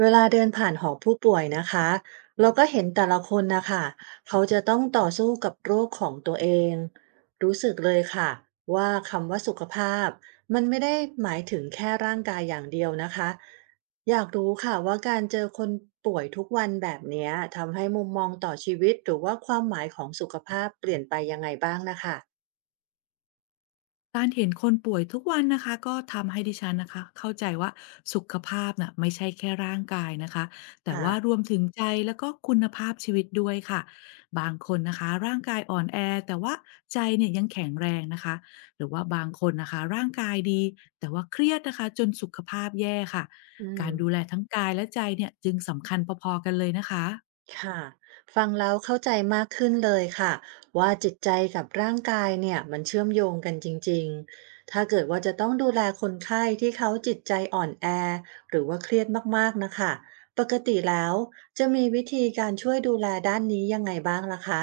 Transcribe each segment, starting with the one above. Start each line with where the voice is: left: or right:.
right: เวลาเดินผ่านหอผู้ป่วยนะคะเราก็เห็นแต่ละคนนะคะเขาจะต้องต่อสู้กับโรคของตัวเองรู้สึกเลยค่ะว่าคำว่าสุขภาพมันไม่ได้หมายถึงแค่ร่างกายอย่างเดียวนะคะอยากรู้ค่ะว่าการเจอคนป่วยทุกวันแบบเนี้ยทำให้มุมมองต่อชีวิตหรือว่าความหมายของสุขภาพเปลี่ยนไปยังไงบ้างนะคะ
left: การเห็นคนป่วยทุกวันนะคะก็ทำให้ดิฉันนะคะเข้าใจว่าสุขภาพน่ะไม่ใช่แค่ร่างกายนะคะแต่
right: ค่ะ
left: ว่ารวมถึงใจแล้วก็คุณภาพชีวิตด้วยค่ะบางคนนะคะร่างกายอ่อนแอแต่ว่าใจเนี่ยยังแข็งแรงนะคะหรือว่าบางคนนะคะร่างกายดีแต่ว่าเครียดนะคะจนสุขภาพแย่ค่ะ
right: อื
left: กา
right: ม
left: รดูแลทั้งกายและใจเนี่ยจึงสำคัญพอๆกันเลยนะคะ
right: ค่ะฟังแล้วเข้าใจมากขึ้นเลยค่ะว่าจิตใจกับร่างกายเนี่ยมันเชื่อมโยงกันจริงๆถ้าเกิดว่าจะต้องดูแลคนไข้ที่เขาจิตใจอ่อนแอหรือว่าเครียดมากๆนะคะปกติแล้วจะมีวิธีการช่วยดูแลด้านนี้ยังไงบ้างล่ะคะ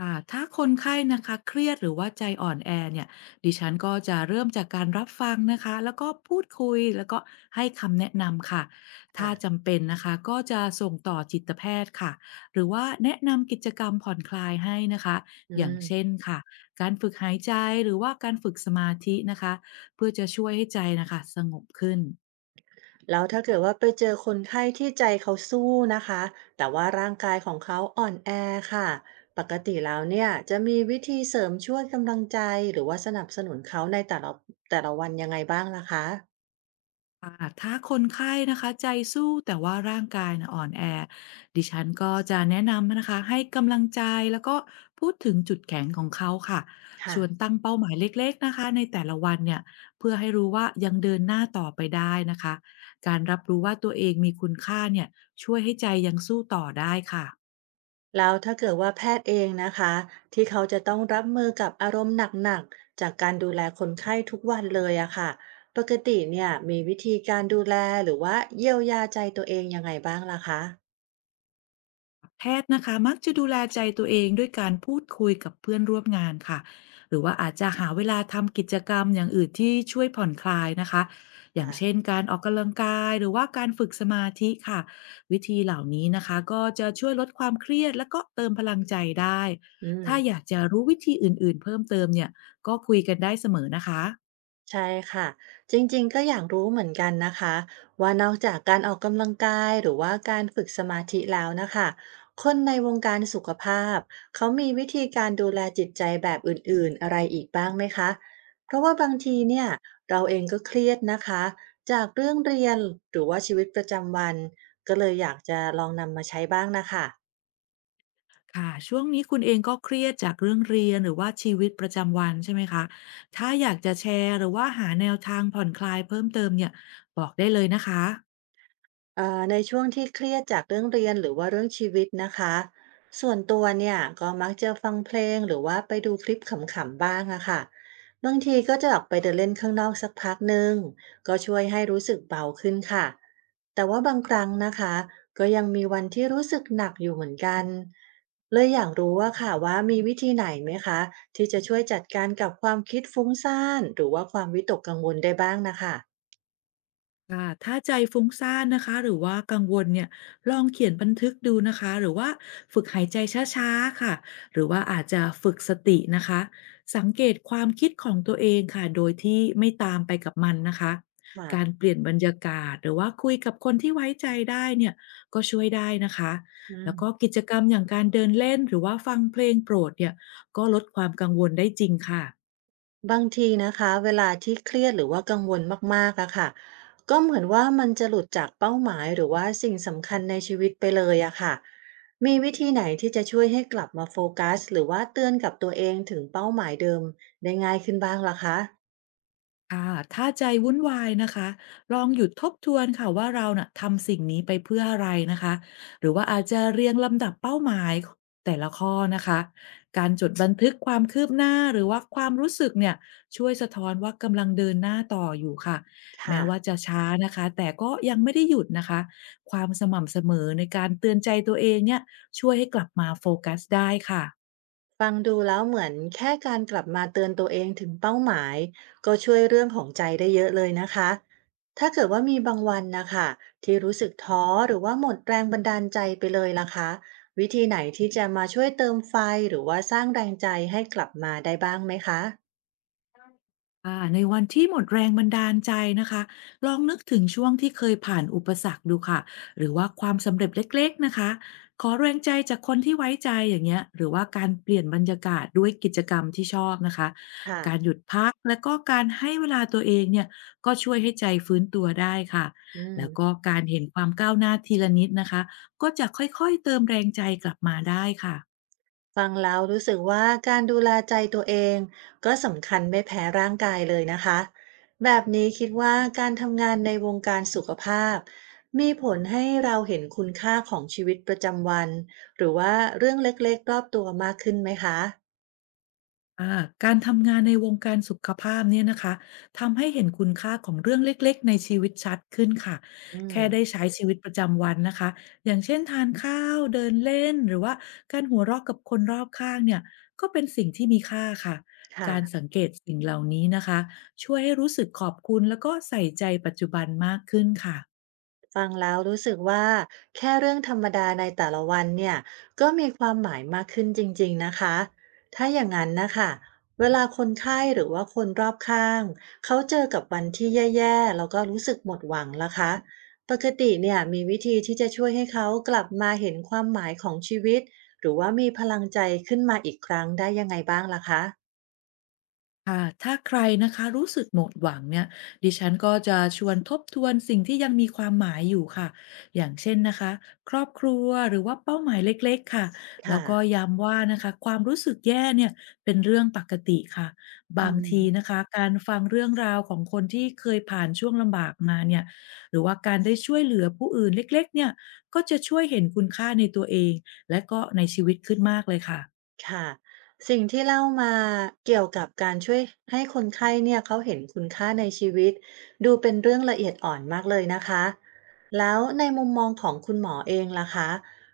left: ค่ะถ้าคนไข้นะคะเครียดหรือว่าใจอ่อนแอเนี่ยดิฉันก็จะเริ่มจากการรับฟังนะคะแล้วก็พูดคุยแล้วก็ให้คำแนะนำค่ะถ้า
right: ค่ะ
left: จำเป็นนะคะก็จะส่งต่อจิตแพทย์ค่ะหรือว่าแนะนำกิจกรรมผ่อนคลายให้นะคะ
right: อื
left: อย่างเช่
right: ม
left: นค่ะการฝึกหายใจหรือว่าการฝึกสมาธินะคะเพื่อจะช่วยให้ใจนะคะสงบขึ้น
right: แล้วถ้าเกิดว่าไปเจอคนไข้ที่ใจเขาสู้นะคะแต่ว่าร่างกายของเขาอ่อนแอค่ะปกติแล้วเนี่ยจะมีวิธีเสริมช่วยกำลังใจหรือว่าสนับสนุนเขาในแต่ละวันยังไงบ้างล่ะคะ
left: ค่ะถ้าคนไข้นะคะใจสู้แต่ว่าร่างกายนะอ่อนแอดิฉันก็จะแนะนำนะคะให้กำลังใจแล้วก็พูดถึงจุดแข็งของเขาค่ะช
right: ค่ะ
left: วนตั้งเป้าหมายเล็กๆนะคะในแต่ละวันเนี่ยเพื่อให้รู้ว่ายังเดินหน้าต่อไปได้นะคะการรับรู้ว่าตัวเองมีคุณค่าเนี่ยช่วยให้ใจยังสู้ต่อได้ค่ะ
right: แล้วถ้าเกิดว่าแพทย์เองนะคะที่เขาจะต้องรับมือกับอารมณ์หนักๆจากการดูแลคนไข้ทุกวันเลยอะค่ะปกติเนี่ยมีวิธีการดูแลหรือว่าเยียวยาใจตัวเองยังไงบ้างล่ะคะ
left: แพทย์นะคะมักจะดูแลใจตัวเองด้วยการพูดคุยกับเพื่อนร่วมงานค่ะหรือว่าอาจจะหาเวลาทำกิจกรรมอย่างอื่นที่ช่วยผ่อนคลายนะคะอย่าง
right: ค่ะ
left: เช่นการออกกำลังกายหรือว่าการฝึกสมาธิค่ะวิธีเหล่านี้นะคะก็จะช่วยลดความเครียดและก็เติมพลังใจได้
right: อืม
left: ถ้าอยากจะรู้วิธีอื่นๆเพิ่มเติมเนี่ยก็คุยกันได้เสมอนะคะ
right: ใช่ค่ะจริงๆก็อยากรู้เหมือนกันนะคะว่านอกจากการออกกำลังกายหรือว่าการฝึกสมาธิแล้วนะคะคนในวงการสุขภาพเขามีวิธีการดูแลจิตใจแบบอื่นๆอะไรอีกบ้างไหมคะเพราะว่าบางทีเนี่ยเราเองก็เครียดนะคะจากเรื่องเรียนหรือว่าชีวิตประจำวันก็เลยอยากจะลองนำมาใช้บ้างนะคะ
left: ค่ะช่วงนี้คุณเองก็เครียดจากเรื่องเรียนหรือว่าชีวิตประจำวันใช่ไหมคะถ้าอยากจะแชร์หรือว่าหาแนวทางผ่อนคลายเพิ่มเติมเนี่ยบอกได้เลยนะคะ
right: ในช่วงที่เครียดจากเรื่องเรียนหรือว่าเรื่องชีวิตนะคะส่วนตัวเนี่ยก็มักจะฟังเพลงหรือว่าไปดูคลิปขำๆบ้างอะค่ะบางทีก็จะออกไปเดินเล่นข้างนอกสักพักหนึ่งก็ช่วยให้รู้สึกเบาขึ้นค่ะแต่ว่าบางครั้งนะคะก็ยังมีวันที่รู้สึกหนักอยู่เหมือนกันเลยอยากรู้ว่าค่ะว่ามีวิธีไหนไหมคะที่จะช่วยจัดการกับความคิดฟุ้งซ่านหรือว่าความวิตกกังวลได้บ้างนะคะ
left: ค่ะถ้าใจฟุ้งซ่านนะคะหรือว่ากังวลเนี่ยลองเขียนบันทึกดูนะคะหรือว่าฝึกหายใจช้าๆค่ะหรือว่าอาจจะฝึกสตินะคะสังเกตความคิดของตัวเองค่ะโดยที่ไม่ตามไปกับมันนะคะ
right: ค่ะ
left: การเปลี่ยนบรรยากาศหรือว่าคุยกับคนที่ไว้ใจได้เนี่ยก็ช่วยได้นะคะ
right: อื
left: แล้
right: ม
left: วก็กิจกรรมอย่างการเดินเล่นหรือว่าฟังเพลงโปรดเนี่ยก็ลดความกังวลได้จริงค่ะ
right: บางทีนะคะเวลาที่เครียดหรือว่ากังวลมากๆอะค่ะก็เหมือนว่ามันจะหลุดจากเป้าหมายหรือว่าสิ่งสำคัญในชีวิตไปเลยอะค่ะมีวิธีไหนที่จะช่วยให้กลับมาโฟกัสหรือว่าเตือนกับตัวเองถึงเป้าหมายเดิมได้ง่ายขึ้นบ้างล่ะคะ
left: ค่ะถ้าใจวุ่นวายนะคะลองหยุดทบทวนค่ะว่าเราน่ะทำสิ่งนี้ไปเพื่ออะไรนะคะหรือว่าอาจจะเรียงลำดับเป้าหมายแต่ละข้อนะคะการจดบันทึกความคืบหน้าหรือว่าความรู้สึกเนี่ยช่วยสะท้อนว่ากำลังเดินหน้าต่ออยู่ค่ะแม้
right: ค่ะ
left: ว่าจะช้านะคะแต่ก็ยังไม่ได้หยุดนะคะความสม่ำเสมอในการเตือนใจตัวเองเนี่ยช่วยให้กลับมาโฟกัสได้ค่ะ
right: ฟังดูแล้วเหมือนแค่การกลับมาเตือนตัวเองถึงเป้าหมายก็ช่วยเรื่องของใจได้เยอะเลยนะคะ ถ้าเกิดว่ามีบางวันนะคะที่รู้สึกท้อหรือว่าหมดแรงบันดาลใจไปเลยล่ะคะวิธีไหนที่จะมาช่วยเติมไฟหรือว่าสร้างแรงใจให้กลับมาได้บ้างไหมคะ
left: ในวันที่หมดแรงบันดาลใจนะคะลองนึกถึงช่วงที่เคยผ่านอุปสรรคดูค่ะหรือว่าความสำเร็จเล็กๆนะคะขอแรงใจจากคนที่ไว้ใจอย่างเงี้ยหรือว่าการเปลี่ยนบรรยากาศด้วยกิจกรรมที่ชอบนะคะ
right: ค่ะ
left: การหยุดพักและก็การให้เวลาตัวเองเนี่ยก็ช่วยให้ใจฟื้นตัวได้ค่ะ
right: อืม
left: แล้วก็การเห็นความก้าวหน้าทีละนิดนะคะก็จะค่อยๆเติมแรงใจกลับมาได้ค่ะ
right: ฟังแล้วรู้สึกว่าการดูแลใจตัวเองก็สำคัญไม่แพ้ร่างกายเลยนะคะแบบนี้คิดว่าการทำงานในวงการสุขภาพมีผลให้เราเห็นคุณค่าของชีวิตประจำวันหรือว่าเรื่องเล็กๆรอบตัวมากขึ้นไหมคะ
left: อาการทำงานในวงการสุขภาพเนี่ยนะคะทำให้เห็นคุณค่าของเรื่องเล็กๆในชีวิตชัดขึ้นค่ะ
right: อืม
left: แค่ได้ใช้ชีวิตประจำวันนะคะอย่างเช่นทานข้าวเดินเล่นหรือว่าการหัวเราะกับคนรอบข้างเนี่ยก็เป็นสิ่งที่มีค่าค่ะ
right: ค่ะ
left: การสังเกตสิ่งเหล่านี้นะคะช่วยให้รู้สึกขอบคุณแล้วก็ใส่ใจปัจจุบันมากขึ้นค่ะ
right: ฟังแล้วรู้สึกว่าแค่เรื่องธรรมดาในแต่ละวันเนี่ยก็มีความหมายมากขึ้นจริงๆนะคะถ้าอย่างนั้นนะคะเวลาคนไข้หรือว่าคนรอบข้างเขาเจอกับวันที่แย่ๆแล้วก็รู้สึกหมดหวังล่ะคะปกติเนี่ยมีวิธีที่จะช่วยให้เขากลับมาเห็นความหมายของชีวิตหรือว่ามีพลังใจขึ้นมาอีกครั้งได้ยังไงบ้างล่ะคะ
left: ค่ะถ้าใครนะคะรู้สึกหมดหวังเนี่ยดิฉันก็จะชวนทบทวนสิ่งที่ยังมีความหมายอยู่ค่ะอย่างเช่นนะคะครอบครัวหรือว่าเป้าหมายเล็กๆค่ะแล้ว
right: ค่ะ
left: ก็ย้ำว่านะคะความรู้สึกแย่เนี่ยเป็นเรื่องปกติค่ะ
right: อื
left: บาง
right: ม
left: ทีนะคะการฟังเรื่องราวของคนที่เคยผ่านช่วงลำบากมาเนี่ยหรือว่าการได้ช่วยเหลือผู้อื่นเล็กๆเนี่ยก็จะช่วยเห็นคุณค่าในตัวเองและก็ในชีวิตขึ้นมากเลยค่ะ
right: ค่ะสิ่งที่เล่ามาเกี่ยวกับการช่วยให้คนไข้เนี่ยเขาเห็นคุณค่าในชีวิตดูเป็นเรื่องละเอียดอ่อนมากเลยนะคะแล้วในมุมมองของคุณหมอเองล่ะคะ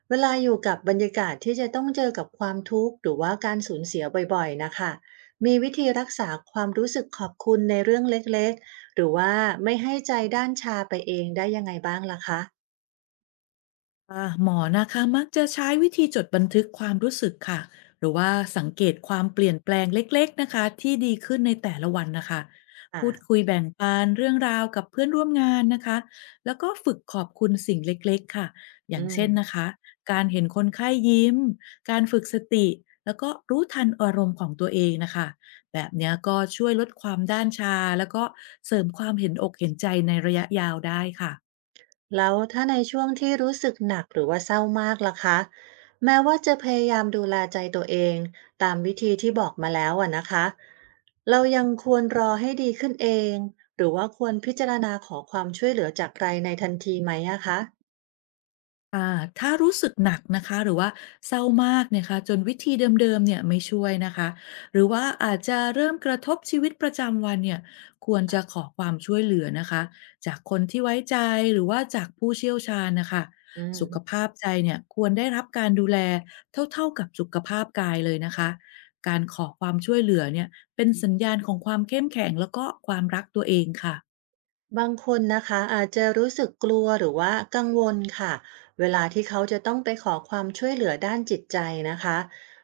right: เวลาอยู่กับบรรยากาศที่จะต้องเจอกับความทุกข์หรือว่าการสูญเสียบ่อยๆนะคะมีวิธีรักษาความรู้สึกขอบคุณในเรื่องเล็กๆหรือว่าไม่ให้ใจด้านชาไปเองได้ยังไงบ้างล่ะคะ
left: หมอนะคะมักจะใช้วิธีจดบันทึกความรู้สึกค่ะหรือว่าสังเกตความเปลี่ยนแปลงเล็กๆนะคะที่ดีขึ้นในแต่ละวันนะคะ
right: อ่า
left: พูดคุยแบ่งปันเรื่องราวกับเพื่อนร่วมงานนะคะแล้วก็ฝึกขอบคุณสิ่งเล็กๆค่ะอ
right: อื
left: ย่าง
right: ม
left: เช่นนะคะการเห็นคนไข้ยิ้มการฝึกสติแล้วก็รู้ทันอารมณ์ของตัวเองนะคะแบบเนี้ยก็ช่วยลดความด้านชาแล้วก็เสริมความเห็นอกเห็นใจในระยะยาวได้ค่ะ
right: แล้วถ้าในช่วงที่รู้สึกหนักหรือว่าเศร้ามากล่ะคะแม้ว่าจะพยายามดูแลใจตัวเองตามวิธีที่บอกมาแล้วอะนะคะเรายังควรรอให้ดีขึ้นเองหรือว่าควรพิจารณาขอความช่วยเหลือจากใครในทันทีไหมอะคะ
left: ถ้ารู้สึกหนักนะคะหรือว่าเศร้ามากเนี่ยค่ะจนวิธีเดิมๆเนี่ยไม่ช่วยนะคะหรือว่าอาจจะเริ่มกระทบชีวิตประจำวันเนี่ยควรจะขอความช่วยเหลือนะคะจากคนที่ไว้ใจหรือว่าจากผู้เชี่ยวชาญนะคะ
right: อื
left: สุข
right: ม
left: ภาพใจเนี่ยควรได้รับการดูแลเท่าๆกับสุขภาพกายเลยนะคะการขอความช่วยเหลือเนี่ยเป็นสัญญาณของความเข้มแข็งแล้วก็ความรักตัวเองค่ะ
right: บางคนนะคะอาจจะรู้สึกกลัวหรือว่ากังวลค่ะเวลาที่เขาจะต้องไปขอความช่วยเหลือด้านจิตใจนะคะ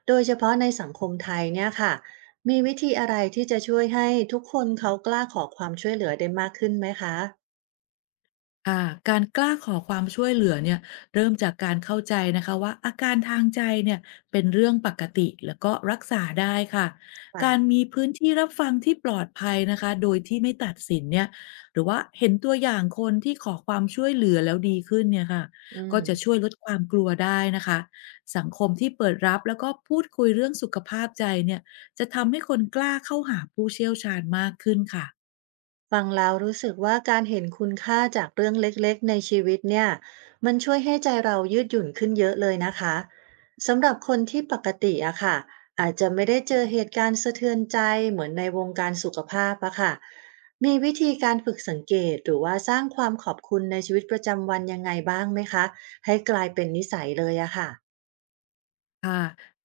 right: โดยเฉพาะในสังคมไทยเนี่ยค่ะมีวิธีอะไรที่จะช่วยให้ทุกคนเขากล้าขอความช่วยเหลือได้มากขึ้นไหมคะ
left: ค่ะการกล้าขอความช่วยเหลือเนี่ยเริ่มจากการเข้าใจนะคะว่าอาการทางใจเนี่ยเป็นเรื่องปกติแล้วก็รักษาได้ค่ะ
right: ค่ะ
left: การมีพื้นที่รับฟังที่ปลอดภัยนะคะโดยที่ไม่ตัดสินเนี่ยหรือว่าเห็นตัวอย่างคนที่ขอความช่วยเหลือแล้วดีขึ้นเนี่ยค่ะ
right: อื
left: ก็
right: ม
left: จะช่วยลดความกลัวได้นะคะสังคมที่เปิดรับแล้วก็พูดคุยเรื่องสุขภาพใจเนี่ยจะทำให้คนกล้าเข้าหาผู้เชี่ยวชาญมากขึ้นค่ะ
right: ฟังแล้วรู้สึกว่าการเห็นคุณค่าจากเรื่องเล็กๆในชีวิตเนี่ยมันช่วยให้ใจเรายืดหยุ่นขึ้นเยอะเลยนะคะสำหรับคนที่ปกติอะค่ะอาจจะไม่ได้เจอเหตุการณ์สะเทือนใจเหมือนในวงการสุขภาพอะค่ะมีวิธีการฝึกสังเกตหรือว่าสร้างความขอบคุณในชีวิตประจำวันยังไงบ้างไหมคะให้กลายเป็นนิสัยเลยอะค่ะ
left: ค่ะ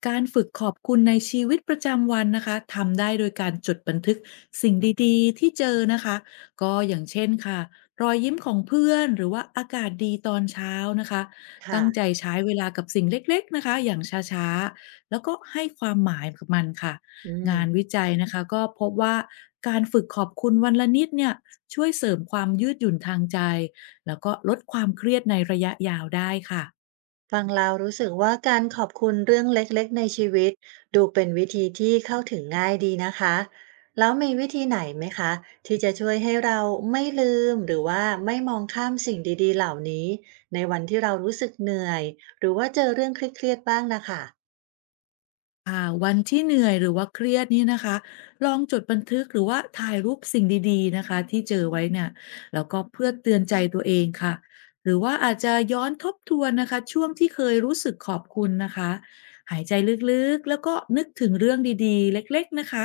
left: การฝึกขอบคุณในชีวิตประจำวันนะคะทำได้โดยการจดบันทึกสิ่งดีๆที่เจอนะคะก็อย่างเช่นค่ะรอยยิ้มของเพื่อนหรือว่าอากาศดีตอนเช้านะคะ
right: ค่ะ
left: ตั้งใจใช้เวลากับสิ่งเล็กๆนะคะอย่างช้าๆแล้วก็ให้ความหมายกับมันค่ะ
right: อื
left: งาน
right: ม
left: วิจัยนะคะก็พบว่าการฝึกขอบคุณวันละนิดเนี่ยช่วยเสริมความยืดหยุ่นทางใจแล้วก็ลดความเครียดในระยะยาวได้ค่ะ
right: ฟังแล้วรู้สึกว่าการขอบคุณเรื่องเล็กๆในชีวิตดูเป็นวิธีที่เข้าถึงง่ายดีนะคะแล้วมีวิธีไหนไหมคะที่จะช่วยให้เราไม่ลืมหรือว่าไม่มองข้ามสิ่งดีๆเหล่านี้ในวันที่เรารู้สึกเหนื่อยหรือว่าเจอเรื่องเครียดๆบ้างนะค่ะ
left: วันที่เหนื่อยหรือว่าเครียดนี่นะคะลองจดบันทึกหรือว่าถ่ายรูปสิ่งดีๆนะคะที่เจอไว้เนี่ยแล้วก็เพื่อเตือนใจตัวเองค่ะหรือว่าอาจจะย้อนทบทวนนะคะช่วงที่เคยรู้สึกขอบคุณนะคะหายใจลึกๆแล้วก็นึกถึงเรื่องดีๆเล็กๆนะคะ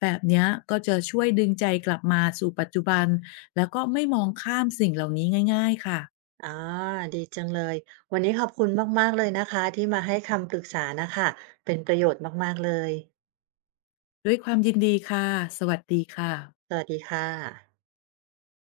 left: แบบเนี้ยก็จะช่วยดึงใจกลับมาสู่ปัจจุบันแล้วก็ไม่มองข้ามสิ่งเหล่านี้ง่ายๆค่ะ
right: ออดีจังเลยวันนี้ขอบคุณมากๆเลยนะคะที่มาให้คำปรึกษานะคะเป็นประโยชน์มากๆเลย
left: ด้วยความยินดีค่ะสวัสดีค่ะ
right: สวัสดีค่ะ